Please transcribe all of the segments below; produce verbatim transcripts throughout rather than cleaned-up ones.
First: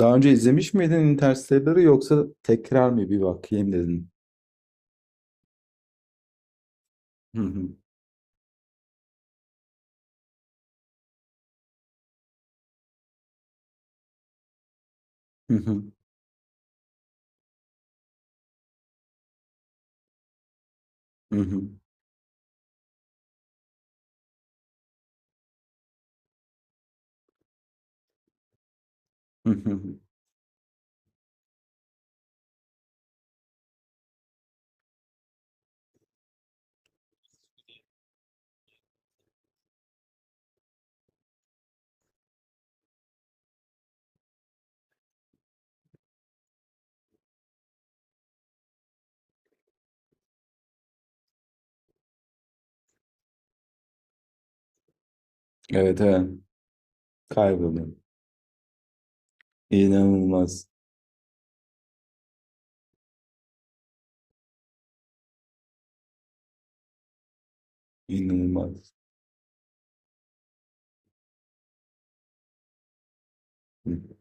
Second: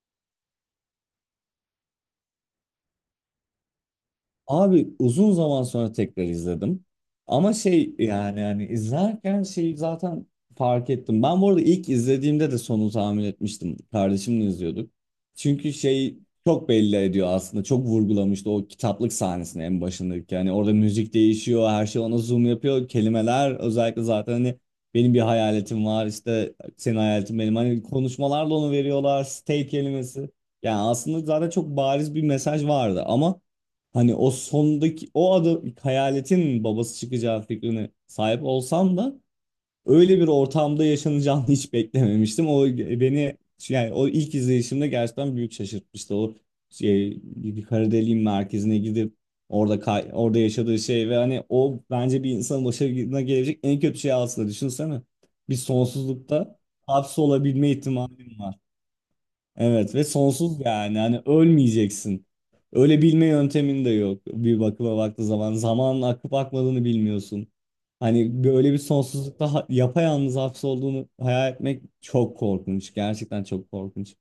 Daha önce izlemiş miydin Interstellar'ı yoksa tekrar mı bir bakayım dedin? Abi uzun zaman sonra tekrar izledim. Hı Ama hı, şey yani yani izlerken şeyi zaten fark ettim. Ben bu arada ilk izlediğimde de sonu tahmin etmiştim. Kardeşimle izliyorduk. hı Çünkü hı, şey çok belli ediyor aslında. Çok vurgulamıştı o kitaplık sahnesini en başındaki. Yani orada müzik hı hı, değişiyor, her şey ona zoom yapıyor. Kelimeler özellikle zaten hani benim bir hayaletim var işte senin hayaletin benim. Hani konuşmalarla onu veriyorlar. hı Stay hı. kelimesi. Yani aslında zaten çok bariz bir mesaj vardı ama hani o sondaki o adı hayaletin babası çıkacağı fikrine sahip olsam da öyle bir ortamda yaşanacağını hiç beklememiştim. O beni, yani o ilk izleyişimde gerçekten büyük şaşırtmıştı. O şey, bir kara deliğin merkezine gidip orada kay- orada yaşadığı şey ve hani o bence bir insanın başına gelecek en kötü şey aslında, düşünsene. Bir Evet evet. sonsuzlukta hapsolabilme Kayboldum. ihtimalin var. Evet ve sonsuz, İnanılmaz. yani hani ölmeyeceksin. Öyle bilme yöntemin de yok bir bakıma baktığı zaman. Zamanın akıp akmadığını bilmiyorsun. Hani böyle bir İnanılmaz. sonsuzlukta ha- yapayalnız hapsolduğunu hayal etmek çok korkunç. Gerçekten çok Hı. korkunç.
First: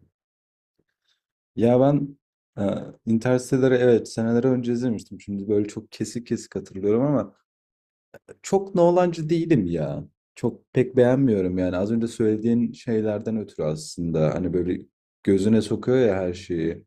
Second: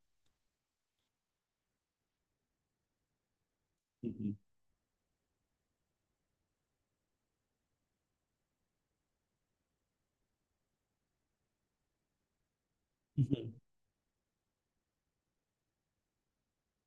Ya ben e, Interstellar'ı Hı evet hı. seneler önce izlemiştim. Şimdi böyle çok kesik kesik hatırlıyorum ama çok Nolan'cı değilim ya. Çok pek beğenmiyorum yani. Az önce söylediğin şeylerden ötürü aslında. Hani böyle gözüne sokuyor ya her şeyi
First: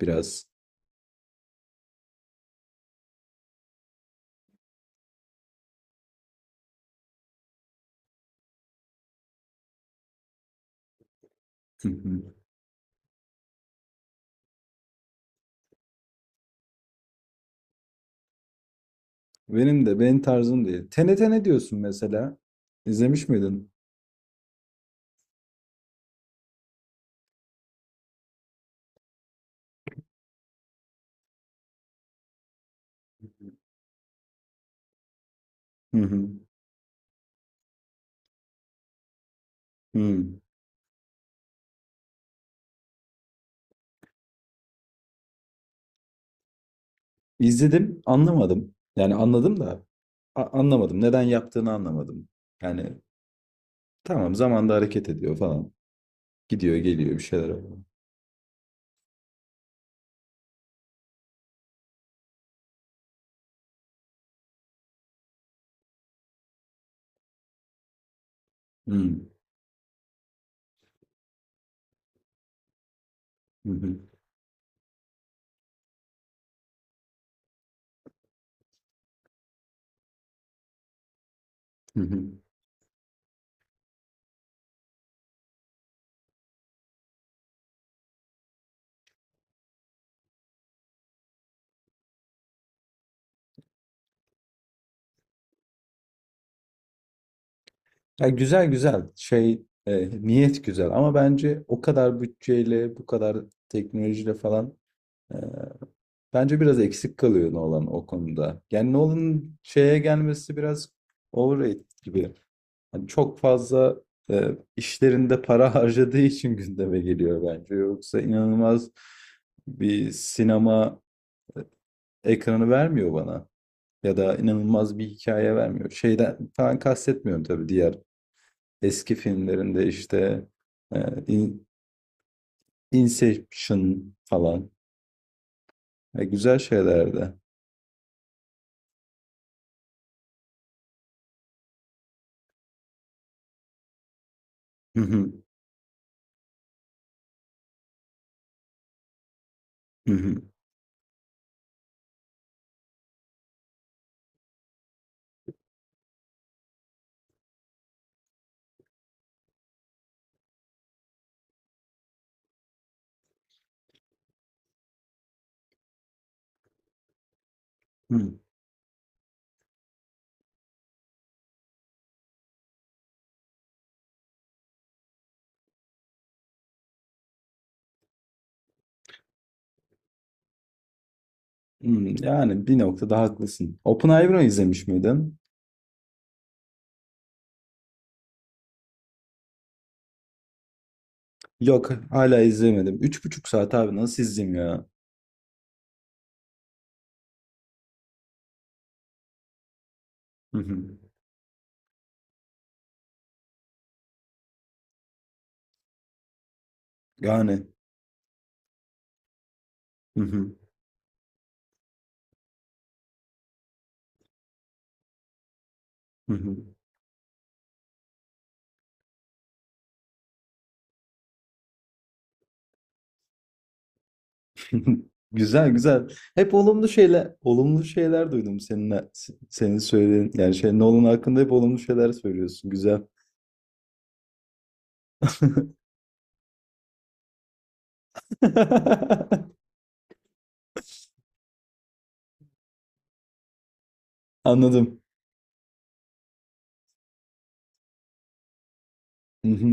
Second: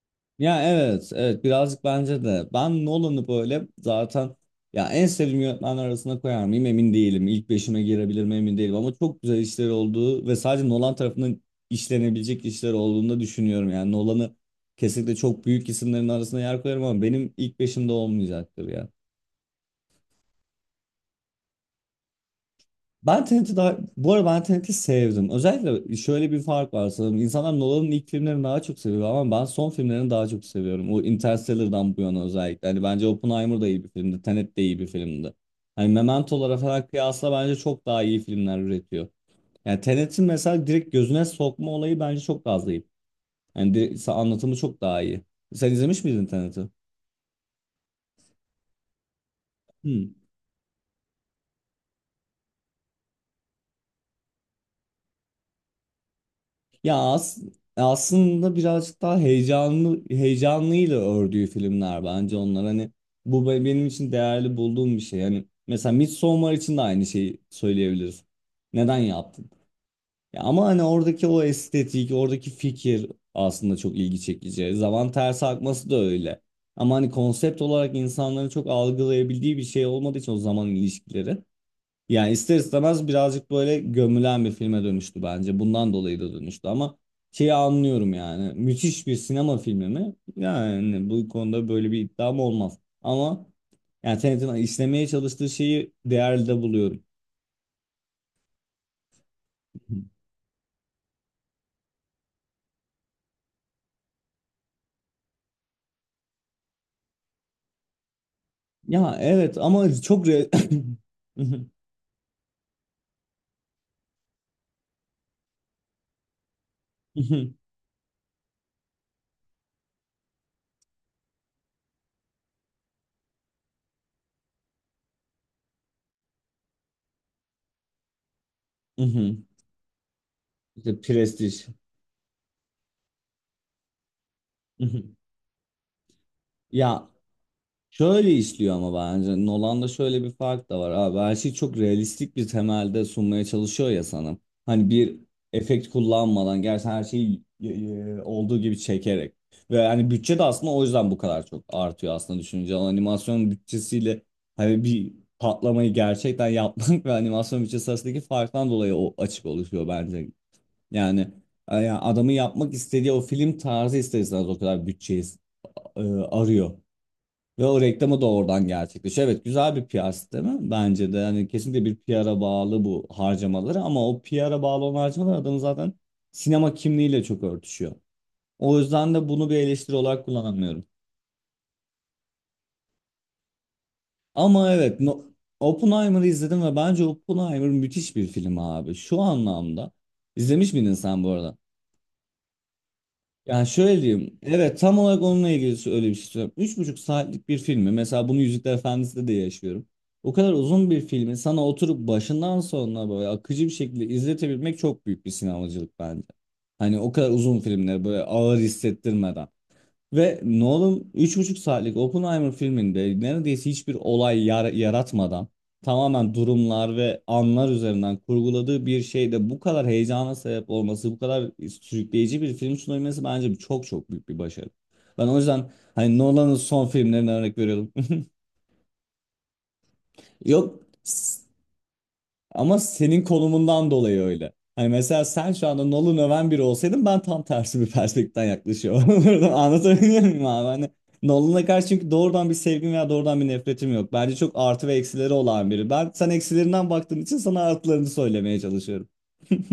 biraz. Ya evet, evet birazcık bence de. Ben Nolan'ı böyle zaten, ya, en sevdiğim yönetmenler arasına koyar mıyım emin değilim. İlk beşime girebilir mi emin değilim ama çok güzel işleri olduğu ve sadece Nolan tarafından işlenebilecek işler olduğunu da düşünüyorum. Yani Nolan'ı kesinlikle çok büyük isimlerin arasına yer koyarım ama benim ilk beşimde olmayacaktır ya. Benim de benim tarzım değil. T N T ne diyorsun mesela? Ben İzlemiş Tenet'i miydin? Daha, bu arada ben Tenet'i sevdim. Özellikle şöyle bir fark var sanırım. İnsanlar Nolan'ın ilk filmlerini daha çok seviyor ama ben son filmlerini daha çok seviyorum. O Interstellar'dan bu yana özellikle. Hani bence Oppenheimer da iyi bir filmdi. Tenet de iyi bir filmdi. Hani Hı hı. Memento'lara falan kıyasla bence çok daha iyi filmler üretiyor. Yani Hı. Tenet'in mesela direkt gözüne sokma olayı bence çok daha zayıf. Yani direkt, anlatımı çok daha iyi. Sen izlemiş miydin Tenet'i? İzledim, anlamadım. Yani anladım da a- anlamadım. Neden yaptığını anlamadım. Yani tamam zamanda hareket ediyor falan. Gidiyor, Ya geliyor bir as şeyler oluyor. Aslında birazcık daha heyecanlı, heyecanlıyla ördüğü filmler bence onlar, hani bu be- benim için değerli bulduğum bir şey. Hani mesela Midsommar için de aynı şeyi söyleyebiliriz. Neden Hı yaptın? Ya ama hani oradaki o estetik, oradaki fikir hı aslında çok hı. ilgi çekici. Zaman ters akması da öyle. Ama hani konsept olarak insanların çok algılayabildiği bir şey olmadığı için o zaman ilişkileri. Hı hı. Yani ister istemez birazcık böyle gömülen bir filme dönüştü bence. Bundan dolayı da dönüştü ama şeyi anlıyorum yani. Müthiş bir sinema filmi mi? Yani bu konuda böyle bir iddiam olmaz. Ama yani Tenet'in işlemeye çalıştığı şeyi değerli de buluyorum. Ya güzel güzel şey, e, niyet güzel ama bence o kadar bütçeyle bu kadar teknolojiyle falan, e, bence biraz eksik kalıyor Nolan o konuda. Yani Ya Nolan'ın evet şeye ama çok re... gelmesi biraz overrated gibi. Hani çok fazla e, işlerinde para harcadığı için gündeme geliyor bence. Yoksa inanılmaz bir sinema ekranı vermiyor bana. Ya da inanılmaz bir hikaye vermiyor. Şeyden falan kastetmiyorum tabii diğer eski filmlerinde işte, e, İşte In- prestij. Inception falan. E, güzel Ya, şeylerdi. şöyle işliyor ama bence Nolan'da şöyle bir fark da var abi, her şeyi çok realistik bir temelde sunmaya çalışıyor ya sana. Hani bir efekt kullanmadan gerçekten her şeyi e, e, olduğu gibi çekerek. Ve hani bütçe de aslında o yüzden bu kadar çok artıyor aslında düşününce. Animasyon bütçesiyle hani bir patlamayı gerçekten yapmak ve animasyon bütçesi arasındaki farktan dolayı o açık oluşuyor bence. Yani, yani adamın yapmak istediği o film tarzı ister istemez o kadar bütçeyi e, arıyor. Ve o reklamı da oradan gerçekleşiyor. Evet güzel bir P R değil mi? Bence de. Yani kesinlikle bir P R'a bağlı bu harcamaları ama o P R'a bağlı olan harcamalar adamın zaten sinema kimliğiyle çok örtüşüyor. O yüzden de bunu bir eleştiri olarak kullanamıyorum. Hmm, yani bir noktada haklısın. Oppenheimer'ı Ama izlemiş evet no, miydin? Oppenheimer'ı izledim ve bence Oppenheimer müthiş bir film abi. Şu anlamda, izlemiş miydin sen bu arada? Yok, hala izlemedim. Üç buçuk Yani saat abi şöyle nasıl diyeyim. izleyeyim Evet ya? tam olarak onunla ilgili öyle bir şey söylüyorum. Üç buçuk saatlik bir filmi. Mesela bunu Yüzükler Efendisi'de de yaşıyorum. O kadar Hı uzun hı. bir filmi sana oturup başından sonuna böyle akıcı bir şekilde izletebilmek çok büyük bir sinemacılık bence. Hani o kadar uzun Yani. filmleri böyle ağır hissettirmeden. Hı Ve hı. Nolan üç buçuk saatlik Oppenheimer filminde neredeyse hiçbir olay yar- yaratmadan Hı tamamen hı. durumlar ve anlar üzerinden kurguladığı bir şeyde bu kadar heyecana sebep olması, bu kadar sürükleyici bir film sunabilmesi bence çok çok büyük bir başarı. Ben o Güzel yüzden güzel. hani Hep Nolan'ın son olumlu filmlerine şeyler, örnek olumlu veriyorum. şeyler duydum seninle, senin söylediğin. Yani şey Yok. Nolan hakkında hep olumlu şeyler söylüyorsun. Ama Güzel. senin konumundan dolayı öyle. Hani mesela sen şu anda Nolan öven biri olsaydın ben tam tersi bir perspektiften yaklaşıyor olurdum. Anlatabiliyor muyum abi? Hani Nolan'a karşı çünkü doğrudan bir sevgim veya doğrudan bir nefretim yok. Bence çok artı ve Anladım. eksileri olan biri. Ben, sen eksilerinden baktığın için sana artılarını söylemeye çalışıyorum. Hı hı.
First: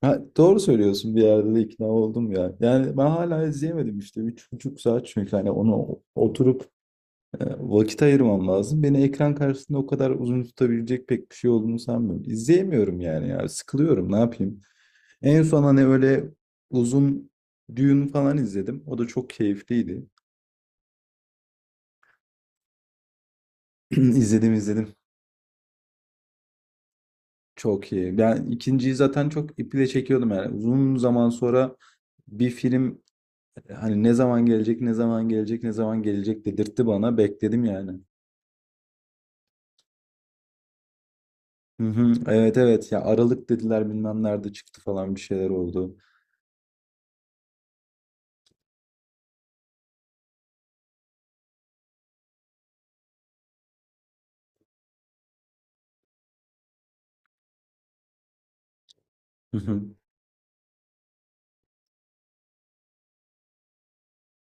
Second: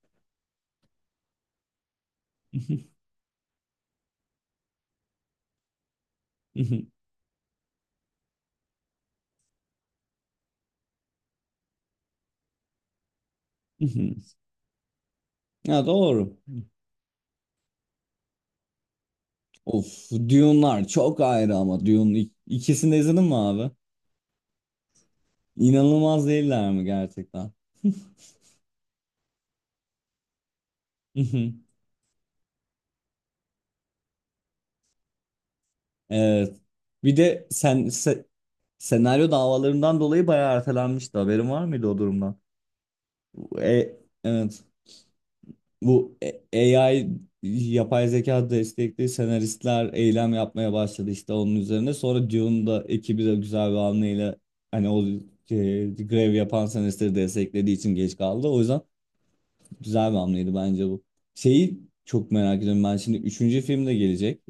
Ha, doğru söylüyorsun bir yerde de ikna oldum ya. Yani ben hala izleyemedim işte. Üç buçuk saat çünkü hani onu oturup, E, vakit ayırmam lazım. Beni ekran karşısında o kadar uzun tutabilecek pek bir şey olduğunu sanmıyorum. İzleyemiyorum yani ya. Sıkılıyorum. Ne yapayım? En son hani Ya öyle doğru. uzun düğün falan izledim. O da çok Of, keyifliydi. Dune'lar çok ayrı ama Dune ik- ikisini de izledin mi abi? İzledim izledim. İnanılmaz değiller mi gerçekten? Çok iyi. Ben ikinciyi zaten çok iple çekiyordum yani. Uzun zaman sonra bir film, e, hani ne zaman gelecek, ne zaman gelecek, ne zaman gelecek Evet. dedirtti Bir bana. de Bekledim sen, yani. se- senaryo davalarından dolayı bayağı ertelenmişti. Haberin var Hı mıydı o hı. durumdan? Evet evet ya Aralık Bu dediler E, bilmem nerede evet. çıktı falan bir şeyler oldu. Bu e- A I yapay zeka destekli senaristler eylem yapmaya başladı işte onun üzerine. Sonra Dune'un da ekibi de güzel bir hamleyle hani o e, grev yapan senaristleri desteklediği için geç kaldı. O yüzden Hı hı. güzel bir hamleydi bence bu. Şeyi çok merak ediyorum ben şimdi üçüncü filmde gelecek.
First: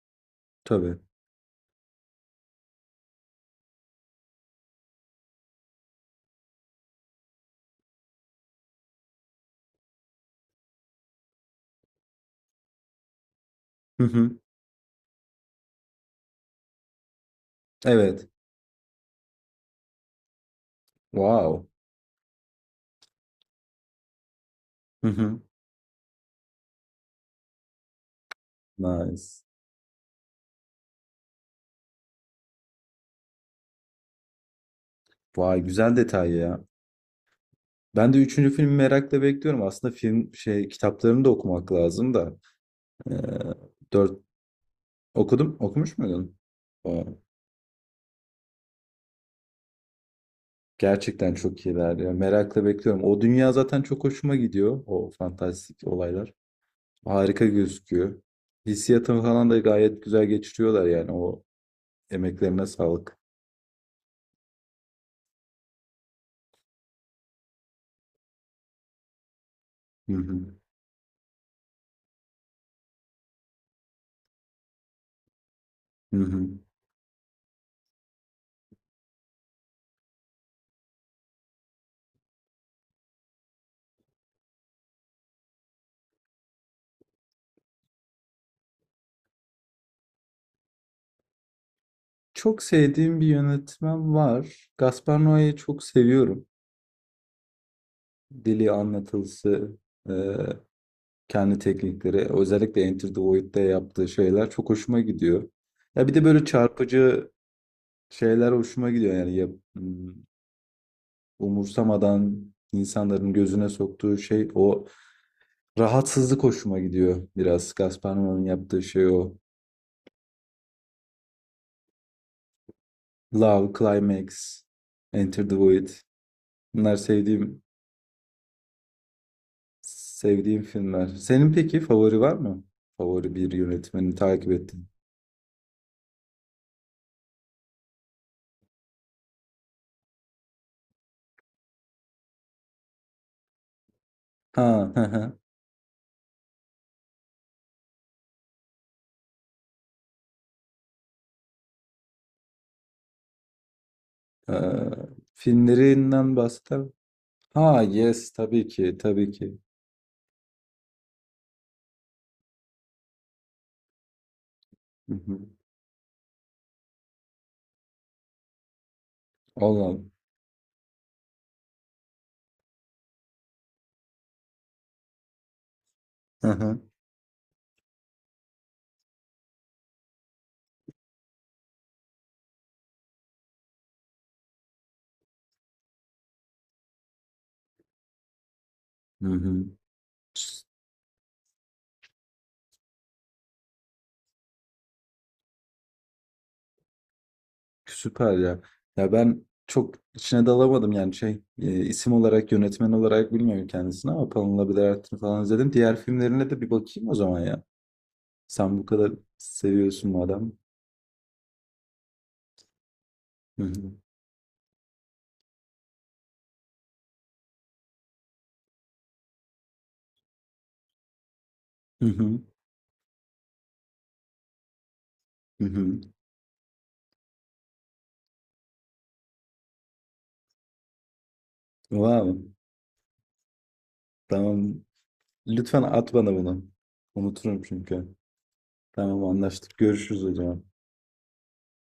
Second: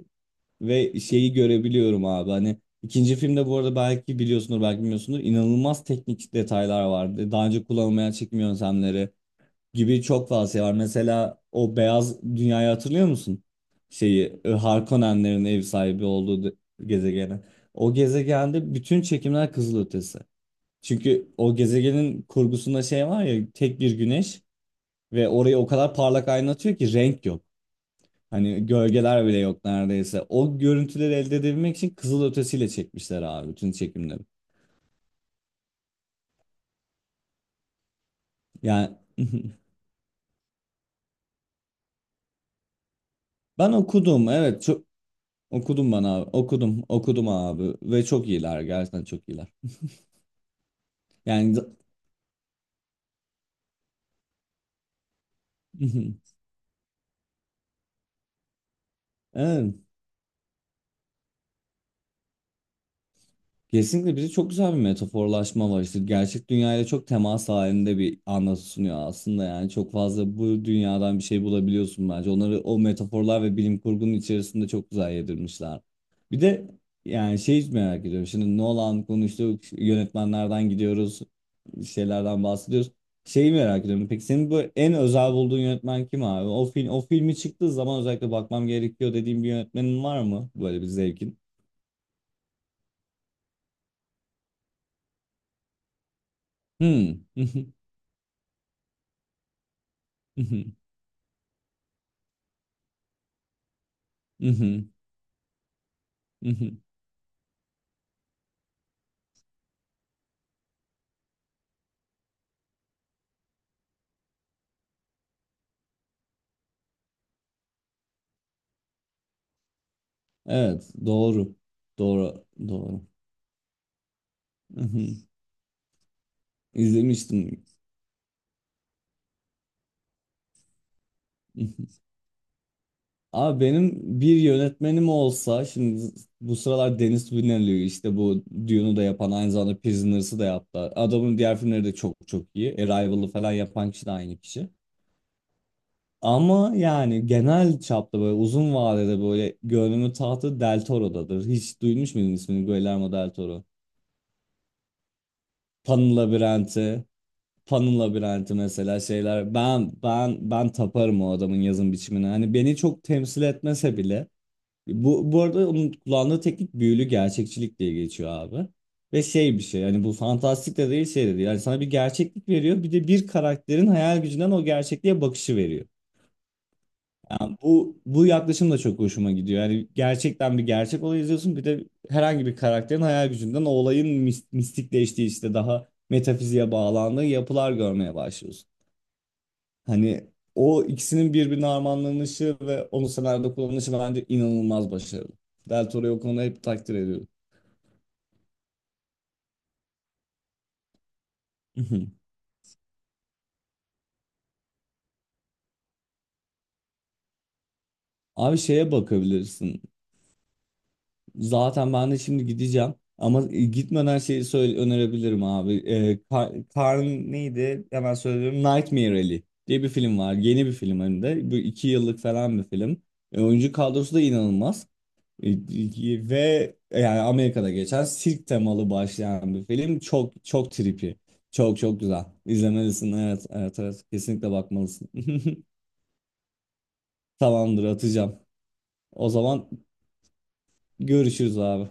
Tabii. Ve şeyi görebiliyorum abi, hani ikinci filmde, bu arada belki biliyorsundur belki bilmiyorsundur, inanılmaz teknik detaylar vardı. Daha önce kullanılmayan çekim yöntemleri gibi çok fazla şey var. Mesela o beyaz dünyayı hatırlıyor musun? Hı hı. Şeyi, e, Harkonnenlerin ev sahibi olduğu de- gezegeni. O Evet. gezegende bütün çekimler kızılötesi. Çünkü o Wow. gezegenin kurgusunda şey var ya, tek bir güneş Hı ve hı. orayı o kadar parlak aydınlatıyor ki renk yok. Hani gölgeler bile Nice. yok neredeyse. O görüntüleri elde edebilmek için kızılötesiyle çekmişler abi bütün çekimleri. Vay güzel detay ya. Ben de üçüncü filmi Yani merakla bekliyorum. Aslında film şey kitaplarını da okumak lazım da. Ee, ben dört okudum, evet çok okudum. okudum Okumuş bana abi. muydun? Okudum Vay. okudum abi ve çok iyiler, gerçekten çok iyiler. Gerçekten Yani çok iyiler ya. Merakla bekliyorum. O dünya zaten çok hoşuma gidiyor. O fantastik olaylar. Harika gözüküyor. Hissiyatını falan da evet, gayet güzel geçiriyorlar yani. O emeklerine sağlık. kesinlikle bize çok güzel bir metaforlaşma var işte, gerçek dünyayla çok temas halinde bir anlatı sunuyor aslında. Yani çok Hı fazla hı. bu dünyadan bir şey bulabiliyorsun bence, onları o metaforlar ve bilim kurgunun içerisinde çok güzel yedirmişler. Hı Bir hı. de yani şey merak ediyorum şimdi, Nolan konuştuk, yönetmenlerden gidiyoruz, şeylerden bahsediyoruz, şeyi merak ediyorum: peki senin bu en özel bulduğun yönetmen kim abi, o film, o filmi çıktığı zaman özellikle bakmam gerekiyor dediğin bir yönetmenin var mı, böyle bir zevkin? Çok sevdiğim bir yönetmen var. Gaspar Noé'yi çok seviyorum. Hmm. Dili, anlatılısı, e, kendi teknikleri, özellikle Enter the Void'de yaptığı şeyler çok hoşuma gidiyor. Ya bir de böyle Hı hı. çarpıcı şeyler hoşuma gidiyor. Yani yap- m, umursamadan insanların gözüne soktuğu şey o rahatsızlık hoşuma gidiyor biraz. Gaspar Noé'nin yaptığı şey o. Evet, doğru. Doğru, doğru. Love, Climax, Hı hı. Enter the Void. Bunlar sevdiğim İzlemiştim. Sevdiğim filmler. Senin Hı peki hı. favori var mı? Favori bir Abi benim yönetmeni bir takip ettiğin. yönetmenim olsa, şimdi bu sıralar Denis Villeneuve, işte bu Dune'u da yapan, aynı zamanda Prisoners'ı da yaptı. Adamın diğer filmleri de çok çok iyi. Arrival'ı falan yapan kişi de aynı kişi. Ha, hı hı. Ama yani genel çapta böyle uzun vadede böyle gönlümün tahtı Del Toro'dadır. Hiç duymuş muydun ismini, Guillermo Del Toro? Ee, Pan'ın filmlerinden bahseder. Labirenti. Ha, Pan'ın yes, labirenti tabii ki, mesela, tabii şeyler. ki. Ben ben ben taparım o adamın yazım biçimine. Hani beni çok temsil etmese bile. Hı Bu hı. bu arada onun kullandığı teknik büyülü gerçekçilik diye geçiyor abi. Ve şey bir şey, yani Allah'ım. bu fantastik de değil, şey de değil. Yani sana bir gerçeklik veriyor, bir de bir karakterin hayal gücünden o gerçekliğe bakışı veriyor. Hı hı. Yani bu bu yaklaşım da çok hoşuma gidiyor. Yani gerçekten bir gerçek olay izliyorsun, bir de herhangi bir karakterin hayal gücünden o olayın mis- mistikleştiği, işte daha metafiziğe bağlandığı yapılar görmeye başlıyorsun. Hı hı. Hani Sü- o ikisinin birbirine armağanlanışı ve onu senaryoda kullanışı bence inanılmaz başarılı. Del Toro'yu o konuda hep takdir ediyorum. Süper ya. Ya ben çok içine dalamadım yani şey, e, isim Mhm. olarak yönetmen olarak bilmiyorum kendisini ama Pamela Bidert'ini falan izledim. Diğer filmlerine de bir bakayım o zaman ya. Abi Sen bu şeye kadar bakabilirsin. seviyorsun madem. Zaten ben de şimdi gideceğim. Ama Hı hı. gitmeden şeyi söyle önerebilirim abi. Ee, Kar- Karn neydi? Hemen söylüyorum. Nightmare Alley diye bir film var. Yeni bir film hem de. Bu iki Hı yıllık hı. falan bir film. E, oyuncu kadrosu da inanılmaz. Hı hı. Ve yani Amerika'da geçen sirk temalı başlayan bir film. Çok çok trippy. Çok çok güzel. Wow. İzlemelisin. Evet, evet, evet. Kesinlikle Tamam. bakmalısın. Lütfen at bana bunu. Unuturum Tamamdır, çünkü. atacağım. Tamam O zaman anlaştık. Görüşürüz o zaman. görüşürüz abi.